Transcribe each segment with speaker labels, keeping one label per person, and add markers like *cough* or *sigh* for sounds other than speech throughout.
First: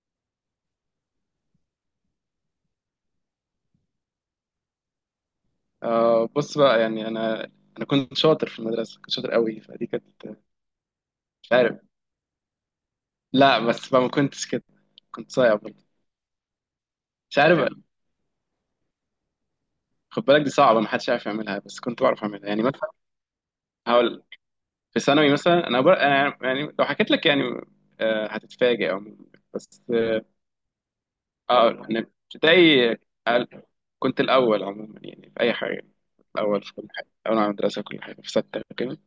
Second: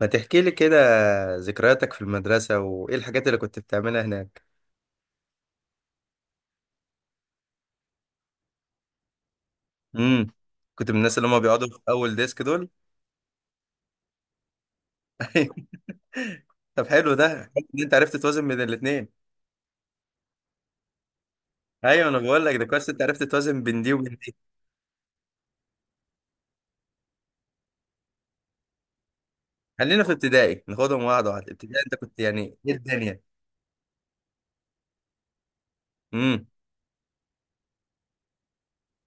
Speaker 1: ما تحكي لي كده ذكرياتك في المدرسة وإيه الحاجات اللي كنت بتعملها هناك؟
Speaker 2: بص بقى يعني انا كنت شاطر في المدرسه، كنت شاطر قوي، فدي كانت
Speaker 1: امم كنت من الناس اللي هم
Speaker 2: مش
Speaker 1: بيقعدوا في
Speaker 2: عارف.
Speaker 1: أول ديسك دول؟
Speaker 2: لا بس بقى ما كنتش كده، كنت
Speaker 1: *laughs*
Speaker 2: صايع
Speaker 1: أيوة.
Speaker 2: برضه.
Speaker 1: طب، حلو ده.
Speaker 2: مش عارف
Speaker 1: حلو إن
Speaker 2: حلو.
Speaker 1: أنت عرفت توازن بين الاتنين.
Speaker 2: خد بالك دي صعبه ما حدش عارف يعملها بس كنت
Speaker 1: أيوه، أنا
Speaker 2: بعرف
Speaker 1: بقول
Speaker 2: اعملها
Speaker 1: لك
Speaker 2: يعني
Speaker 1: ده كويس،
Speaker 2: مثلا.
Speaker 1: أنت عرفت توازن بين دي وبين
Speaker 2: هقول
Speaker 1: دي.
Speaker 2: في ثانوي مثلا انا انا يعني لو حكيت لك يعني آه هتتفاجئ عموما بس.
Speaker 1: خلينا في ابتدائي، ناخدهم واحدة واحدة.
Speaker 2: اه
Speaker 1: ابتدائي أنت
Speaker 2: انا في
Speaker 1: كنت يعني إيه
Speaker 2: ابتدائي
Speaker 1: الدنيا؟
Speaker 2: آه، كنت الاول عموما يعني في اي حاجه،
Speaker 1: امم.
Speaker 2: الاول في كل حاجه، الاول على المدرسه في كل حاجه في سته كده.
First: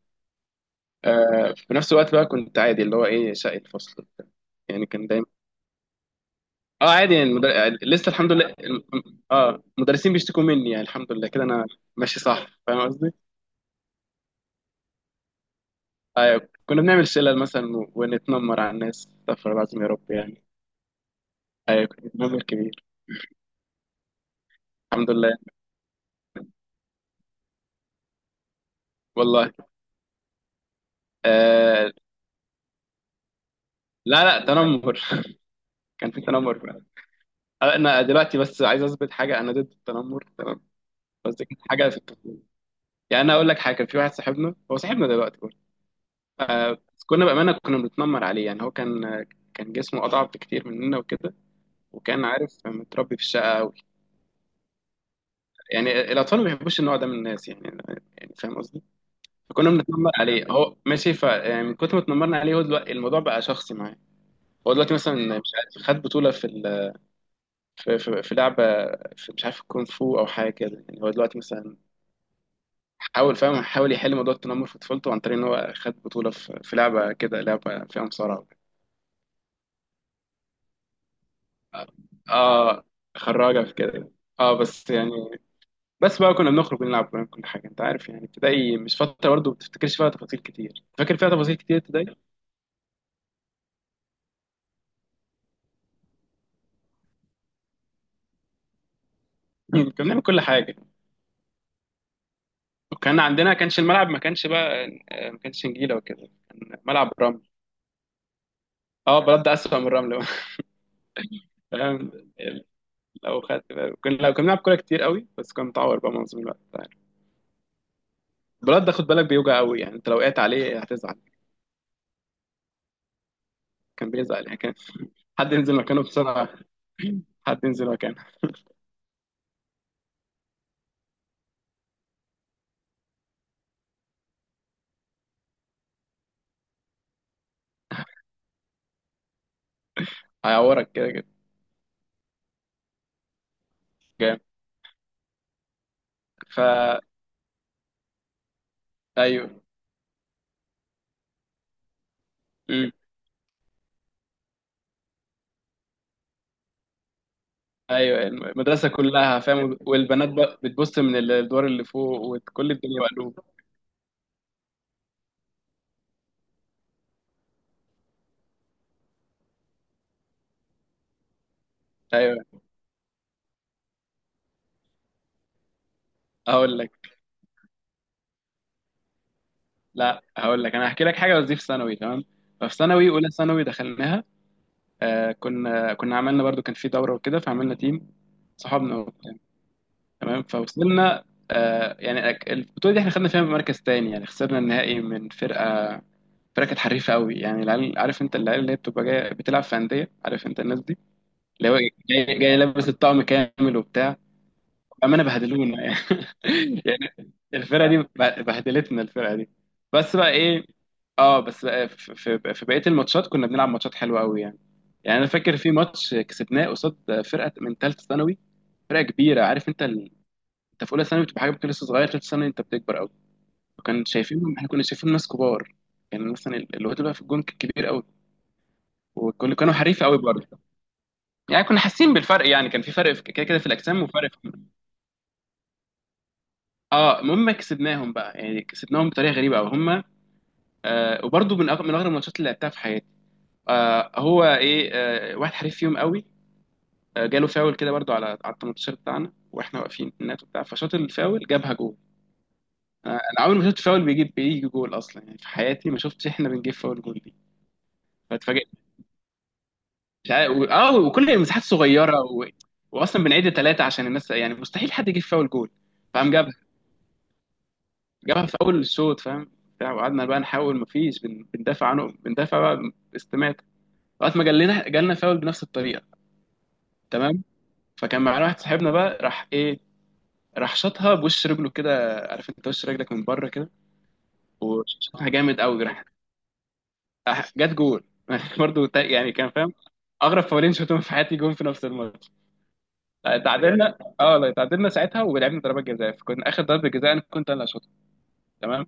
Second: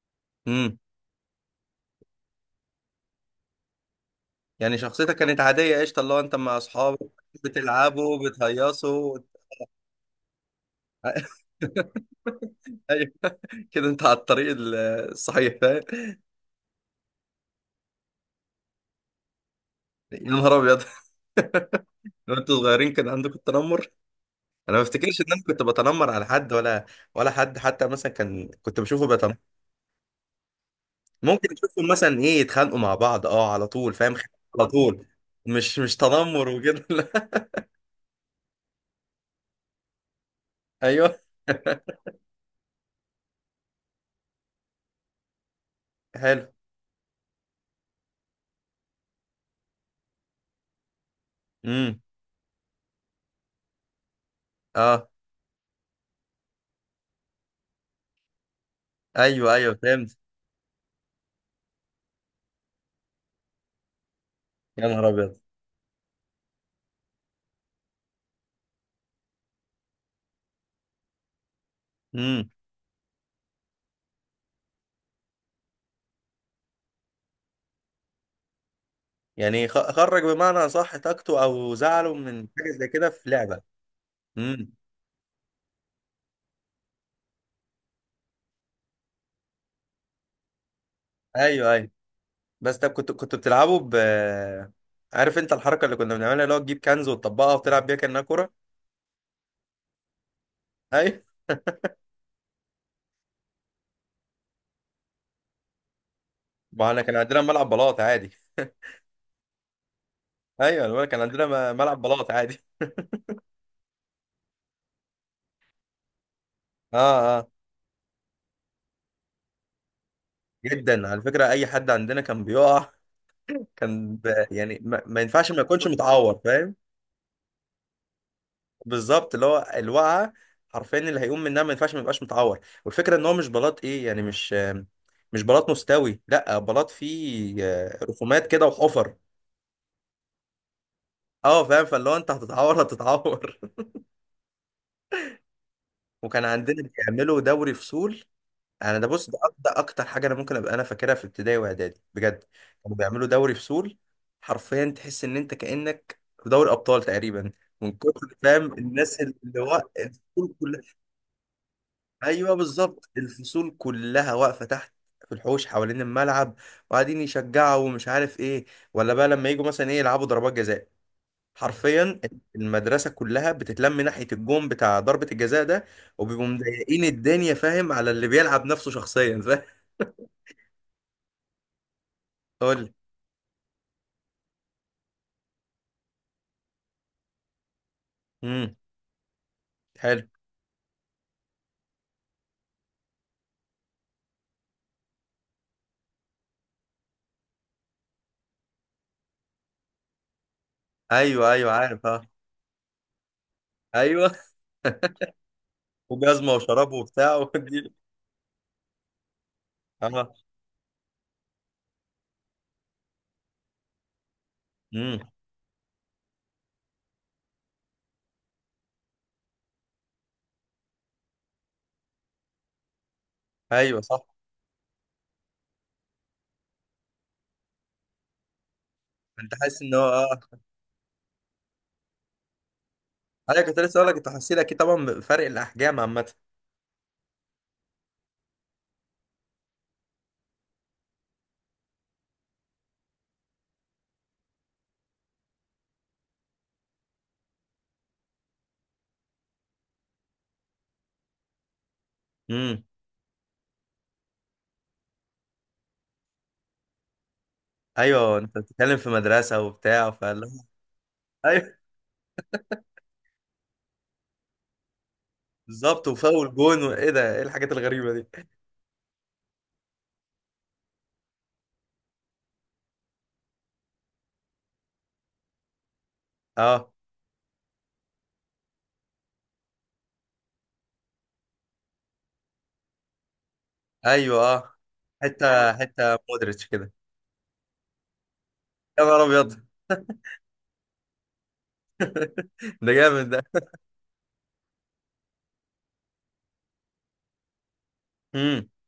Speaker 1: امم.
Speaker 2: آه في نفس الوقت بقى كنت عادي، اللي هو ايه، شقي الفصل وبتاع.
Speaker 1: يعني
Speaker 2: يعني كان
Speaker 1: شخصيتك
Speaker 2: دايما
Speaker 1: كانت عادية، قشطة، اللي هو أنت مع
Speaker 2: اه
Speaker 1: أصحابك.
Speaker 2: عادي يعني لسه
Speaker 1: بتلعبوا،
Speaker 2: الحمد لله
Speaker 1: بتهيصوا؟
Speaker 2: اه المدرسين بيشتكوا مني يعني، الحمد لله كده انا
Speaker 1: *laughs*
Speaker 2: ماشي صح، فاهم
Speaker 1: ايوه،
Speaker 2: قصدي؟
Speaker 1: كده انت على الطريق الصحيح، فاهم؟
Speaker 2: ايوه كنا بنعمل شلل مثلا ونتنمر على الناس، استغفر الله العظيم يا رب
Speaker 1: يا
Speaker 2: يعني.
Speaker 1: نهار ابيض!
Speaker 2: ايوه كنت
Speaker 1: لو
Speaker 2: بنتنمر
Speaker 1: انتوا
Speaker 2: كبير.
Speaker 1: صغيرين كان عندكم التنمر؟ انا ما
Speaker 2: الحمد
Speaker 1: افتكرش ان
Speaker 2: لله يعني،
Speaker 1: انا كنت بتنمر على حد ولا. ولا حد حتى مثلا كان كنت بشوفه بتنمر.
Speaker 2: والله
Speaker 1: ممكن اشوفهم
Speaker 2: آه...
Speaker 1: مثلا ايه، يتخانقوا مع بعض، اه، على طول، فاهم؟
Speaker 2: لا
Speaker 1: خناقة
Speaker 2: لا
Speaker 1: على
Speaker 2: تنمر
Speaker 1: طول.
Speaker 2: *laughs*
Speaker 1: مش
Speaker 2: كان في
Speaker 1: تنمر
Speaker 2: تنمر فعلا.
Speaker 1: وكده *laughs* لا.
Speaker 2: آه، انا دلوقتي بس عايز اثبت حاجه، انا ضد التنمر تمام،
Speaker 1: ايوه.
Speaker 2: بس دي كانت حاجه في الطفوله. يعني انا اقول لك حاجه، كان في واحد صاحبنا، هو صاحبنا دلوقتي برضه.
Speaker 1: *laughs* حلو.
Speaker 2: آه... بس كنا بامانه كنا بنتنمر عليه. يعني هو كان كان جسمه اضعف بكتير مننا وكده،
Speaker 1: امم.
Speaker 2: وكان عارف متربي في الشقه قوي.
Speaker 1: اه،
Speaker 2: يعني الاطفال ما بيحبوش النوع ده من الناس يعني، يعني فاهم قصدي.
Speaker 1: ايوه
Speaker 2: فكنا
Speaker 1: ايوه،
Speaker 2: بنتنمر
Speaker 1: فهمت.
Speaker 2: عليه، هو ماشي ف يعني، من كتر ما اتنمرنا عليه هو دلوقتي الموضوع بقى شخصي معاه. هو
Speaker 1: يا
Speaker 2: دلوقتي
Speaker 1: نهار
Speaker 2: مثلا
Speaker 1: ابيض!
Speaker 2: مش عارف خد بطوله في لعبه، في مش عارف الكونغ فو او حاجه كده. يعني هو دلوقتي مثلا
Speaker 1: امم.
Speaker 2: حاول، فاهم، حاول يحل موضوع التنمر في طفولته عن طريق ان هو خد بطوله في لعبه كده، لعبه فيها مصارعه وكده.
Speaker 1: يعني خرج بمعنى صح طاقته او زعله من حاجه
Speaker 2: اه،
Speaker 1: زي كده في لعبه.
Speaker 2: خراجه في كده. اه
Speaker 1: امم.
Speaker 2: بس يعني، بس بقى كنا بنخرج ونلعب ونعمل كل حاجه، انت عارف يعني. ابتدائي مش فتره برضه ما بتفتكرش فيها تفاصيل كتير، فاكر فيها تفاصيل
Speaker 1: ايوه
Speaker 2: كتير
Speaker 1: ايوه.
Speaker 2: ابتدائي *laughs*
Speaker 1: بس طب، كنت بتلعبوا ب... عارف انت الحركه اللي كنا بنعملها، اللي هو تجيب كنز وتطبقها وتلعب بيها كانها كوره؟
Speaker 2: كنا بنعمل كل حاجه،
Speaker 1: ايوه،
Speaker 2: وكان عندنا كانش الملعب، ما كانش بقى آه، ما كانش نجيله وكده، كان
Speaker 1: ما احنا
Speaker 2: ملعب
Speaker 1: كان عندنا
Speaker 2: رمل.
Speaker 1: ملعب بلاط عادي.
Speaker 2: اه بلد ده اسوأ من الرمل بقى.
Speaker 1: ايوه أنا بقولك كان عندنا
Speaker 2: *laughs*
Speaker 1: ملعب
Speaker 2: فاهم،
Speaker 1: بلاط عادي. *laughs*
Speaker 2: لو خدت بالك. كنا لو كنا بنلعب كوره كتير قوي بس كان متعور بقى معظم الوقت، أنت عارف.
Speaker 1: اه اه.
Speaker 2: البلد ده خد بالك بيوجع قوي، يعني انت لو وقعت عليه
Speaker 1: جدا،
Speaker 2: هتزعل.
Speaker 1: على فكره اي حد عندنا كان بيقع،
Speaker 2: كان بيزعل، يعني كان
Speaker 1: يعني، ما
Speaker 2: حد
Speaker 1: ينفعش ما
Speaker 2: ينزل
Speaker 1: يكونش
Speaker 2: مكانه
Speaker 1: متعور،
Speaker 2: بسرعه
Speaker 1: فاهم؟
Speaker 2: *laughs* حد ينزل مكانه.
Speaker 1: بالظبط، اللي هو الوقعه حرفيا، اللي هيقوم منها ما ينفعش ما يبقاش متعور. والفكره ان هو مش بلاط ايه يعني، مش مش بلاط مستوي، لا، بلاط فيه رسومات كده وحفر.
Speaker 2: هيعورك كده كده.
Speaker 1: اه، فاهم؟ فاللي هو انت هتتعور هتتعور.
Speaker 2: جامد.
Speaker 1: *laughs* وكان عندنا
Speaker 2: فا
Speaker 1: بيعملوا دوري فصول. انا ده بص، ده
Speaker 2: ايوه
Speaker 1: ده اكتر حاجه انا ممكن ابقى انا فاكرها في ابتدائي واعدادي بجد. كانوا بيعملوا دوري فصول. حرفيا تحس ان انت كانك في دوري ابطال تقريبا، من كتر
Speaker 2: ايوه،
Speaker 1: فاهم
Speaker 2: المدرسه
Speaker 1: الناس،
Speaker 2: كلها
Speaker 1: اللي
Speaker 2: فاهم،
Speaker 1: هو
Speaker 2: والبنات
Speaker 1: الفصول
Speaker 2: بقى
Speaker 1: كلها.
Speaker 2: بتبص من الدور اللي فوق
Speaker 1: ايوه
Speaker 2: وكل الدنيا
Speaker 1: بالظبط،
Speaker 2: مقلوبه.
Speaker 1: الفصول كلها واقفه تحت، في الحوش حوالين الملعب، وقاعدين يشجعوا ومش عارف ايه. ولا بقى لما يجوا مثلا ايه يلعبوا ضربات جزاء، حرفيا،
Speaker 2: ايوه.
Speaker 1: المدرسه كلها بتتلم ناحيه الجون بتاع ضربه الجزاء ده. وبيبقوا
Speaker 2: هقول
Speaker 1: مضايقين
Speaker 2: لك،
Speaker 1: الدنيا، فاهم، على اللي بيلعب نفسه شخصيا، فاهم؟
Speaker 2: لا هقول لك، انا هحكي لك حاجه بس دي في ثانوي تمام. ففي
Speaker 1: قول لي.
Speaker 2: ثانوي، اولى ثانوي دخلناها آه، كنا عملنا برضو كان في دوره وكده فعملنا تيم،
Speaker 1: امم.
Speaker 2: صحابنا وبتاع.
Speaker 1: حلو.
Speaker 2: تمام، فوصلنا آه يعني البطوله دي احنا خدنا فيها مركز تاني، يعني خسرنا النهائي من فرقه، فرقه كانت حريفه قوي. يعني العيال عارف انت، العيال اللي هي بتبقى جايه بتلعب في انديه، عارف انت الناس دي،
Speaker 1: ايوه
Speaker 2: اللي
Speaker 1: ايوه
Speaker 2: هو
Speaker 1: عارف، اه.
Speaker 2: جاي لابس الطقم كامل وبتاع.
Speaker 1: ايوه.
Speaker 2: بأمانة بهدلونا يعني
Speaker 1: *laughs* وجزمه
Speaker 2: *laughs*
Speaker 1: وشراب
Speaker 2: يعني
Speaker 1: وبتاع. *laughs*
Speaker 2: الفرقة
Speaker 1: ودي...
Speaker 2: دي بهدلتنا الفرقة دي بس بقى
Speaker 1: اه.
Speaker 2: إيه. اه بس بقى في بقية الماتشات كنا بنلعب ماتشات حلوة قوي يعني. يعني
Speaker 1: امم.
Speaker 2: أنا فاكر في ماتش كسبناه قصاد فرقة من ثالثة ثانوي، فرقة كبيرة، عارف أنت أنت في أولى ثانوي بتبقى حاجة بتبقى لسه صغير، ثالثة ثانوي أنت بتكبر قوي.
Speaker 1: ايوه
Speaker 2: وكان
Speaker 1: صح،
Speaker 2: شايفينهم، إحنا كنا شايفين ناس كبار. يعني مثلا الواد اللي بقى في الجون كان كبير قوي،
Speaker 1: انت
Speaker 2: وكانوا كانوا
Speaker 1: حاسس ان
Speaker 2: حريف
Speaker 1: هو،
Speaker 2: قوي
Speaker 1: اه.
Speaker 2: برضه. يعني كنا حاسين بالفرق، يعني كان في فرق في كده كده
Speaker 1: ايوه،
Speaker 2: في
Speaker 1: كنت لسه
Speaker 2: الأجسام
Speaker 1: اقول لك، انت
Speaker 2: وفرق.
Speaker 1: حاسس اكيد طبعا بفرق الاحجام عامه.
Speaker 2: اه المهم كسبناهم بقى، يعني كسبناهم بطريقه غريبه قوي هم. آه وبرده من من اغرب الماتشات اللي لعبتها في حياتي. آه هو ايه، آه واحد حريف فيهم قوي آه جاله فاول كده، برده على على ال 18 بتاعنا، واحنا واقفين النات وبتاع، فشاط الفاول جابها جول.
Speaker 1: امم.
Speaker 2: آه انا عمري ما شفت فاول بيجيب جول اصلا، يعني في حياتي ما شفتش احنا بنجيب فاول جول دي.
Speaker 1: ايوه، انت
Speaker 2: فاتفاجئت،
Speaker 1: بتتكلم في مدرسه وبتاع،
Speaker 2: مش
Speaker 1: فلا.
Speaker 2: عارف وكل المساحات
Speaker 1: ايوه
Speaker 2: صغيره واصلا بنعيد ثلاثه عشان الناس، يعني مستحيل حد يجيب فاول جول.
Speaker 1: بالظبط،
Speaker 2: فقام جاب،
Speaker 1: وفاول جون وايه ده، ايه الحاجات الغريبه دي؟
Speaker 2: جابها في اول الشوط فاهم، بتاع. وقعدنا بقى نحاول مفيش بندافع عنه، بندافع بقى استماتة، لغايه ما جالنا فاول بنفس الطريقه.
Speaker 1: اه.
Speaker 2: تمام. فكان معانا واحد صاحبنا بقى راح ايه، راح شاطها بوش رجله كده، عارف انت وش رجلك من بره كده.
Speaker 1: ايوه، اه.
Speaker 2: وشاطها
Speaker 1: حته
Speaker 2: جامد قوي، راح
Speaker 1: حته مودريتش كده.
Speaker 2: جت جول *laughs* برضه
Speaker 1: يا نهار
Speaker 2: يعني كان
Speaker 1: ابيض!
Speaker 2: فاهم
Speaker 1: *laughs*
Speaker 2: اغرب فاولين شفتهم في حياتي جون في نفس الماتش.
Speaker 1: ده جامد ده.
Speaker 2: تعادلنا اه لا تعادلنا ساعتها ولعبنا ضربات جزاء، فكنا اخر ضربه جزاء انا كنت انا اللي هشوطها.
Speaker 1: امم.
Speaker 2: تمام.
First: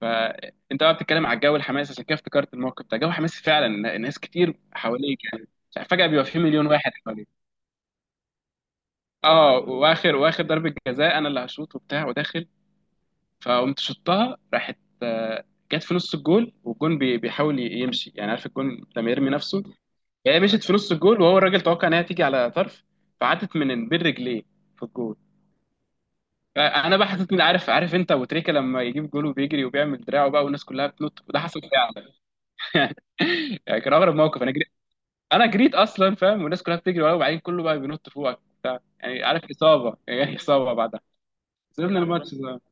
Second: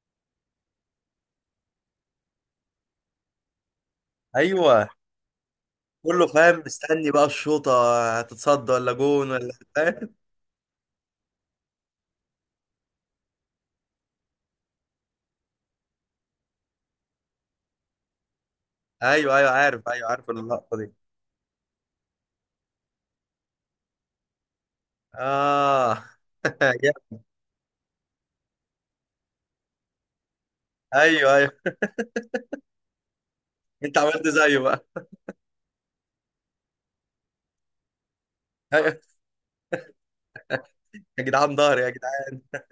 Speaker 2: فانت بقى بتتكلم على الجو الحماسي، عشان كده افتكرت الموقف ده، جو حماسي فعلا، ناس كتير
Speaker 1: ايوه،
Speaker 2: حواليك يعني، فجأة بيبقى
Speaker 1: كله
Speaker 2: في
Speaker 1: فاهم
Speaker 2: مليون واحد
Speaker 1: مستني بقى
Speaker 2: حواليك.
Speaker 1: الشوطه، هتتصد ولا جون ولا
Speaker 2: اه
Speaker 1: *laughs* فاهم؟
Speaker 2: واخر ضربة جزاء انا اللي هشوط وبتاع وداخل. فقمت شطها، راحت آه، جت في نص الجول، والجون بيحاول يمشي، يعني عارف الجون لما يرمي
Speaker 1: ايوه ايوه
Speaker 2: نفسه.
Speaker 1: عارف، ايوه عارف
Speaker 2: هي مشيت في
Speaker 1: اللقطه دي.
Speaker 2: نص الجول، وهو الراجل توقع انها تيجي على طرف، فعدت من بين رجليه في الجول.
Speaker 1: اه. *laughs*
Speaker 2: فانا بقى
Speaker 1: جامد.
Speaker 2: حسيت إني عارف، عارف انت ابو تريكه لما يجيب جول وبيجري وبيعمل دراعه بقى والناس كلها بتنط،
Speaker 1: ايوه
Speaker 2: وده
Speaker 1: ايوه،
Speaker 2: حصل فعلا *laughs* يعني كان
Speaker 1: انت
Speaker 2: اغرب
Speaker 1: عملت
Speaker 2: موقف، انا
Speaker 1: زيه
Speaker 2: جريت،
Speaker 1: بقى.
Speaker 2: انا جريت اصلا فاهم، والناس كلها بتجري ورايا، وبعدين كله بقى بينط فوقك
Speaker 1: *laughs*
Speaker 2: وبتاع،
Speaker 1: ايوه.
Speaker 2: يعني عارف اصابه يعني *laughs* اصابه بعدها.
Speaker 1: يا جدعان، ضهري يا
Speaker 2: سيبنا الماتش ده،
Speaker 1: جدعان!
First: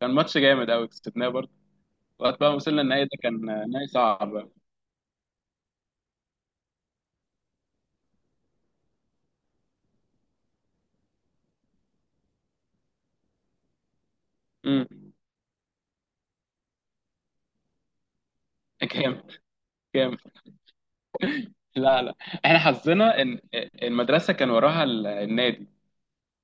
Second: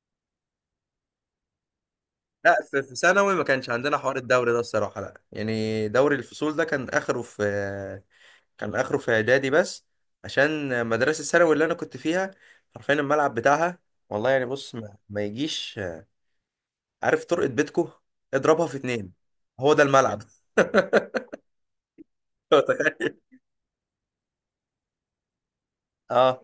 Speaker 2: كان ماتش جامد قوي كسبناه برضه. وقت بقى
Speaker 1: لا، في
Speaker 2: وصلنا
Speaker 1: في
Speaker 2: النهائي ده،
Speaker 1: ثانوي ما
Speaker 2: كان
Speaker 1: كانش
Speaker 2: نهائي
Speaker 1: عندنا حوار
Speaker 2: صعب.
Speaker 1: الدوري ده الصراحه. لا يعني، دوري الفصول ده كان اخره في... كان اخره في اعدادي بس. عشان مدرسه الثانوي اللي انا كنت فيها، حرفيا الملعب بتاعها، والله يعني بص، ما,
Speaker 2: امم
Speaker 1: ما يجيش، عارف طرقه بيتكو، اضربها في اتنين.
Speaker 2: جامد،
Speaker 1: هو ده
Speaker 2: جامد.
Speaker 1: الملعب.
Speaker 2: لا لا،
Speaker 1: *laughs*
Speaker 2: احنا
Speaker 1: متخيل؟
Speaker 2: حظنا ان المدرسه كان وراها النادي،
Speaker 1: اه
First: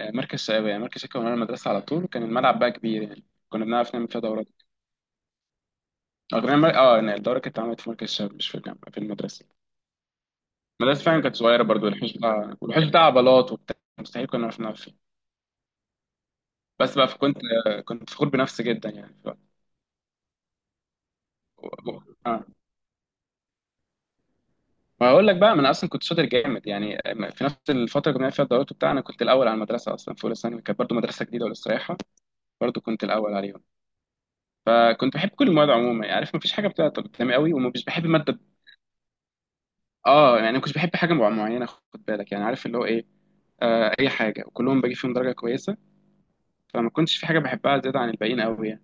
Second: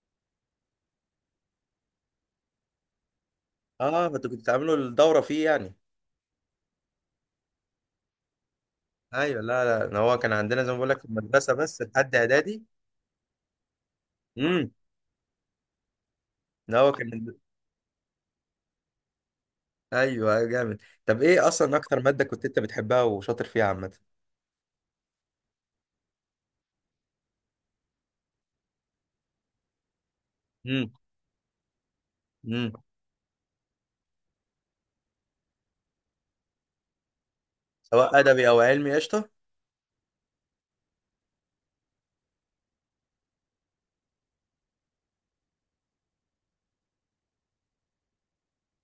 Speaker 2: مركز الشباب. يعني مركز الشباب كان ورا المدرسه على طول، وكان الملعب بقى كبير، يعني كنا
Speaker 1: اه.
Speaker 2: بنعرف نعمل
Speaker 1: ما انتوا
Speaker 2: فيها
Speaker 1: كنتوا
Speaker 2: دورات.
Speaker 1: بتعملوا الدوره فيه يعني؟
Speaker 2: اه كنا آه، يعني الدوره كانت اتعملت في مركز الشباب، مش في الجامعه في
Speaker 1: ايوه.
Speaker 2: المدرسه.
Speaker 1: لا لا، إن هو كان عندنا زي ما بقول لك في
Speaker 2: مدرسة فعلا كانت
Speaker 1: المدرسه
Speaker 2: صغيرة
Speaker 1: بس
Speaker 2: برضو، الحوش
Speaker 1: لحد
Speaker 2: بتاع
Speaker 1: اعدادي.
Speaker 2: والحوش بتاع عضلات وبتاع، مستحيل كنا نعرف
Speaker 1: امم.
Speaker 2: نلعب فيه.
Speaker 1: إن هو
Speaker 2: بس
Speaker 1: كان...
Speaker 2: بقى كنت كنت فخور بنفسي جدا، يعني ف...
Speaker 1: ايوه أيوة، جامد. طب ايه اصلا اكتر ماده
Speaker 2: اه
Speaker 1: كنت انت بتحبها وشاطر فيها عامه؟
Speaker 2: ما هقول لك بقى، ما انا اصلا كنت شاطر جامد يعني. في نفس الفتره اللي كنا فيها الدورات وبتاع، انا كنت الاول على المدرسه اصلا، في اولى ثانوي كانت
Speaker 1: امم.
Speaker 2: برضو مدرسه جديده ولسه رايحه،
Speaker 1: امم.
Speaker 2: برضو كنت الاول عليهم. فكنت بحب كل المواد عموما يعني، عارف ما فيش حاجه بتعطل قدامي قوي ومش بحب
Speaker 1: سواء
Speaker 2: ماده.
Speaker 1: ادبي او علمي، قشطه.
Speaker 2: اه يعني ما كنتش بحب حاجه معينه، خد بالك يعني، عارف اللي هو ايه، آه اي حاجه وكلهم بجيب فيهم درجه كويسه. فما كنتش في حاجه بحبها زياده عن الباقيين قوي يعني.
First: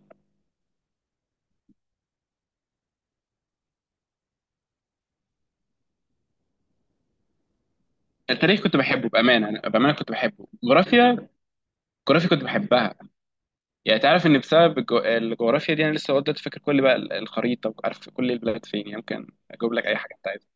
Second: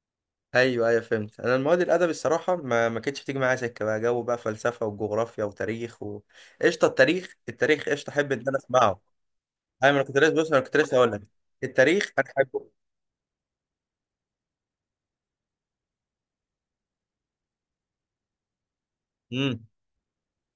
Speaker 1: ايوه ايوه فهمت. انا المواد الادبي الصراحه ما كانتش بتيجي معايا سكه، بقى جو بقى فلسفه وجغرافيا وتاريخ و... قشطه. التاريخ، التاريخ قشطه، احب ان انا
Speaker 2: التاريخ كنت
Speaker 1: اسمعه.
Speaker 2: بحبه بامانه، أنا بامانه
Speaker 1: ايوه، انا
Speaker 2: كنت
Speaker 1: كنت لسه
Speaker 2: بحبه.
Speaker 1: بص، انا كنت لسه اقول لك،
Speaker 2: الجغرافيا،
Speaker 1: التاريخ انا
Speaker 2: الجغرافيا كنت
Speaker 1: احبه.
Speaker 2: بحبها. يعني تعرف ان بسبب الجغرافيا دي انا لسه لغايه دلوقتي فاكر كل بقى الخريطه وعارف كل البلاد فين، يعني ممكن
Speaker 1: امم.
Speaker 2: اجيب لك اي حاجه انت عايزها.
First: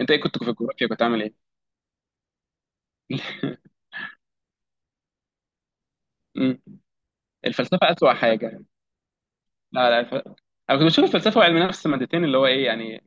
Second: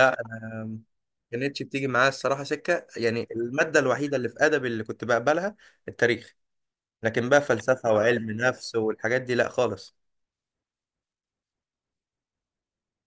Speaker 2: انت ايه كنت في
Speaker 1: انا ما
Speaker 2: الجغرافيا، كنت عامل ايه؟
Speaker 1: كانتش بتيجي معايا الصراحه سكه. يعني الماده
Speaker 2: *laughs*
Speaker 1: الوحيده اللي في ادبي اللي كنت بقبلها، التاريخ.
Speaker 2: مم.
Speaker 1: لكن بقى
Speaker 2: الفلسفه
Speaker 1: فلسفه
Speaker 2: اسوأ
Speaker 1: وعلم
Speaker 2: حاجه.
Speaker 1: نفس والحاجات دي، لا
Speaker 2: لا
Speaker 1: خالص.
Speaker 2: لا انا كنت بشوف الفلسفه وعلم النفس مادتين اللي هو ايه يعني،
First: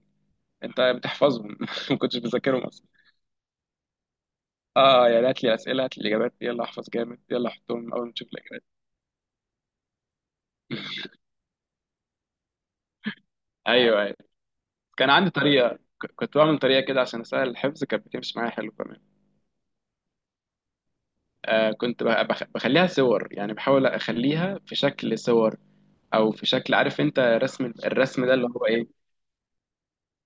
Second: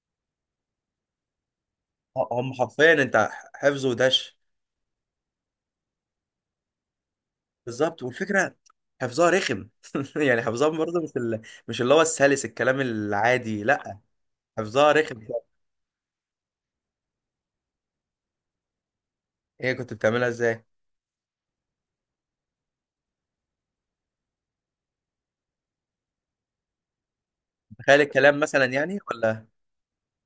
Speaker 2: انت بتحفظهم *laughs* ما كنتش
Speaker 1: هم
Speaker 2: بذاكرهم اصلا.
Speaker 1: حرفيا انت حفظ ودش.
Speaker 2: اه يعني هات لي اسئله، هات لي اجابات، يلا احفظ جامد، يلا احطهم
Speaker 1: بالظبط،
Speaker 2: اول ما تشوف
Speaker 1: والفكره
Speaker 2: الاجابات.
Speaker 1: حفظها رخم. *laughs* يعني حفظها برضه مش ال... مش اللي هو السلس الكلام العادي، لا.
Speaker 2: ايوه أيوه.
Speaker 1: حفظها
Speaker 2: كان
Speaker 1: رخم.
Speaker 2: عندي طريقة كنت بعمل طريقة كده عشان أسهل الحفظ، كانت بتمشي معايا حلو كمان.
Speaker 1: هي كنت بتعملها ازاي؟
Speaker 2: آه كنت بخليها صور، يعني بحاول أخليها في شكل صور، أو في شكل عارف أنت رسم،
Speaker 1: تخيل
Speaker 2: الرسم ده
Speaker 1: الكلام
Speaker 2: اللي
Speaker 1: مثلا
Speaker 2: هو إيه.
Speaker 1: يعني، ولا؟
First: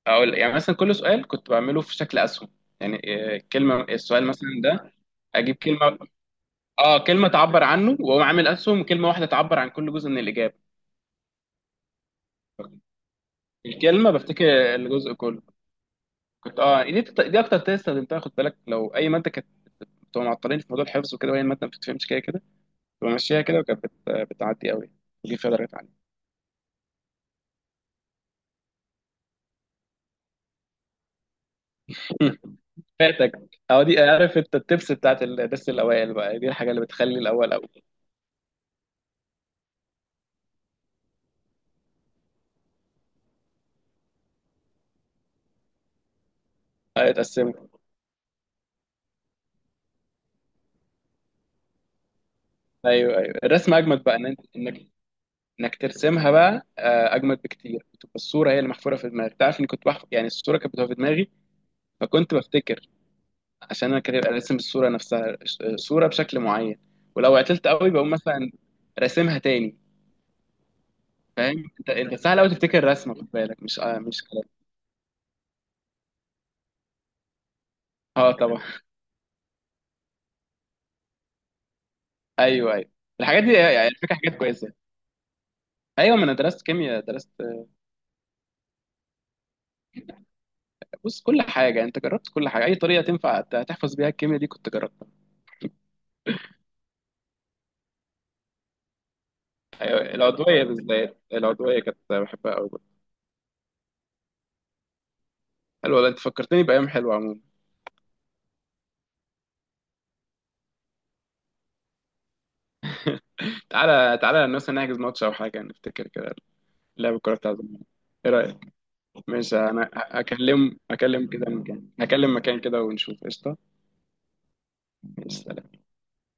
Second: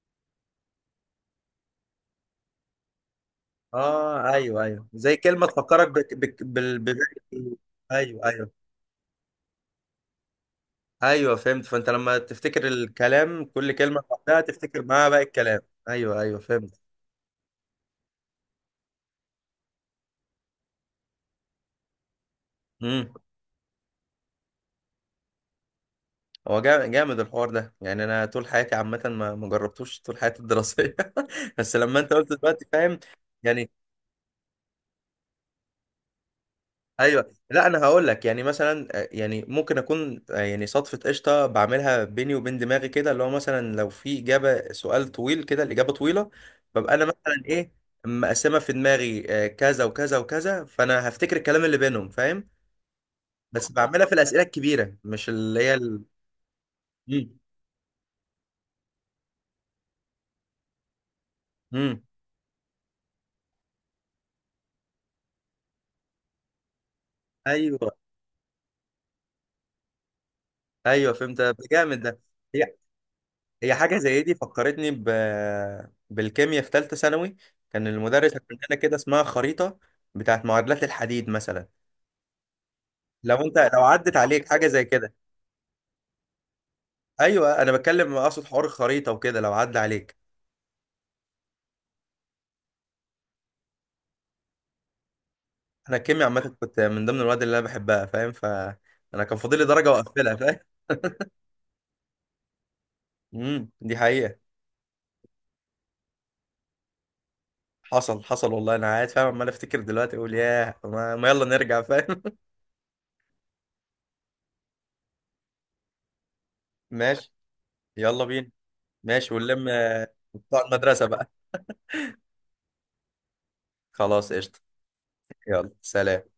Speaker 2: أقول يعني مثلا كل سؤال كنت بعمله في شكل أسهم، يعني آه، كلمة السؤال
Speaker 1: اه،
Speaker 2: مثلا
Speaker 1: ايوه ايوه،
Speaker 2: ده
Speaker 1: زي كلمه
Speaker 2: أجيب
Speaker 1: تفكرك
Speaker 2: كلمة
Speaker 1: بك... بك... بال... بال...
Speaker 2: آه كلمة تعبر عنه، وأقوم
Speaker 1: ايوه
Speaker 2: عامل
Speaker 1: ايوه
Speaker 2: أسهم كلمة واحدة تعبر عن كل جزء من الإجابة.
Speaker 1: ايوه فهمت. فانت لما تفتكر الكلام كل كلمه
Speaker 2: الكلمة
Speaker 1: لوحدها
Speaker 2: بفتكر
Speaker 1: تفتكر معاها
Speaker 2: الجزء
Speaker 1: باقي
Speaker 2: كله.
Speaker 1: الكلام. ايوه ايوه
Speaker 2: كنت
Speaker 1: فهمت.
Speaker 2: اه دي اكتر تيست استخدمتها، خد بالك لو اي ماده كانت بتبقى معطلين في موضوع الحفظ وكده وهي الماده ما بتفهمش كده كده،
Speaker 1: امم.
Speaker 2: بمشيها كده وكانت بتعدي قوي، دي فيها درجات عالية.
Speaker 1: هو جامد الحوار ده. يعني انا طول حياتي عامه ما جربتوش طول حياتي الدراسيه. *laughs* بس لما انت قلت
Speaker 2: مم.
Speaker 1: دلوقتي، فاهم؟
Speaker 2: فاتك،
Speaker 1: يعني...
Speaker 2: أو دي عارف أنت التبس بتاعت الدرس الأوائل بقى، دي الحاجة اللي بتخلي
Speaker 1: ايوه،
Speaker 2: الأول
Speaker 1: لا
Speaker 2: أول.
Speaker 1: انا هقول لك، يعني مثلا، يعني ممكن اكون، يعني صدفه قشطه بعملها بيني وبين دماغي كده، اللي هو مثلا لو في اجابه سؤال طويل كده الاجابه طويله، ببقى انا
Speaker 2: أيوة
Speaker 1: مثلا
Speaker 2: اتقسمت.
Speaker 1: ايه، مقسمه في دماغي، كذا وكذا وكذا، فانا هفتكر الكلام اللي بينهم، فاهم؟
Speaker 2: أيوه أيوه
Speaker 1: بس
Speaker 2: الرسم أجمد
Speaker 1: بعملها في
Speaker 2: بقى
Speaker 1: الاسئله
Speaker 2: إنك
Speaker 1: الكبيره، مش اللي هي
Speaker 2: إنك
Speaker 1: ال...
Speaker 2: ترسمها بقى آه،
Speaker 1: مم.
Speaker 2: أجمد بكتير، بتبقى الصورة هي اللي محفورة في دماغك. تعرف إني كنت بحفظ، يعني الصورة كانت بتبقى في دماغي،
Speaker 1: مم.
Speaker 2: فكنت بفتكر عشان أنا كده راسم الصورة نفسها صورة بشكل معين، ولو عطلت
Speaker 1: ايوه
Speaker 2: قوي بقوم مثلا راسمها تاني.
Speaker 1: ايوه فهمت، ده
Speaker 2: فاهم انت،
Speaker 1: جامد
Speaker 2: انت
Speaker 1: ده.
Speaker 2: سهل قوي
Speaker 1: هي...
Speaker 2: تفتكر رسمه خد بالك،
Speaker 1: هي
Speaker 2: مش
Speaker 1: حاجة
Speaker 2: آه،
Speaker 1: زي
Speaker 2: مش
Speaker 1: دي
Speaker 2: كلام.
Speaker 1: فكرتني ب... بالكيمياء في ثالثة ثانوي. كان المدرس
Speaker 2: اه
Speaker 1: عامل
Speaker 2: طبعا.
Speaker 1: لنا كده اسمها خريطة، بتاعت معادلات الحديد مثلا.
Speaker 2: ايوه ايوه الحاجات دي،
Speaker 1: لو
Speaker 2: يعني الفكره
Speaker 1: عدت
Speaker 2: حاجات
Speaker 1: عليك حاجة
Speaker 2: كويسه.
Speaker 1: زي كده؟
Speaker 2: ايوه ما انا درست كيمياء درست.
Speaker 1: ايوه، انا بتكلم اقصد حوار الخريطة وكده، لو عدى عليك.
Speaker 2: بص كل حاجه انت جربت، كل حاجه اي طريقه تنفع تحفظ بيها الكيمياء دي كنت جربتها.
Speaker 1: انا الكيمياء عامة كنت من ضمن المواد اللي انا بحبها، فاهم؟ ف... انا كان فاضل لي درجة
Speaker 2: أيوة.
Speaker 1: واقفلها، فاهم؟
Speaker 2: العضويه بالذات، العضويه كانت بحبها قوي.
Speaker 1: امم، دي حقيقة.
Speaker 2: حلوه والله، انت فكرتني بايام حلوه عموما.
Speaker 1: حصل حصل والله. انا قاعد فاهم عمال افتكر دلوقتي، اقول ياه، ما يلا نرجع، فاهم؟
Speaker 2: تعالى تعالى مثلا نحجز ماتش او حاجه نفتكر كده،
Speaker 1: *laughs*
Speaker 2: لعب
Speaker 1: ماشي.
Speaker 2: الكوره بتاع زمان.
Speaker 1: يلا
Speaker 2: ايه
Speaker 1: بينا.
Speaker 2: رايك؟
Speaker 1: ماشي
Speaker 2: ماشي
Speaker 1: ونلم
Speaker 2: انا
Speaker 1: بتاع
Speaker 2: هكلم،
Speaker 1: المدرسة
Speaker 2: هكلم
Speaker 1: بقى.
Speaker 2: كده مكان، هكلم مكان كده ونشوف قشطه.
Speaker 1: خلاص قشطة.
Speaker 2: ماشي، سلام.
Speaker 1: يلا سلام.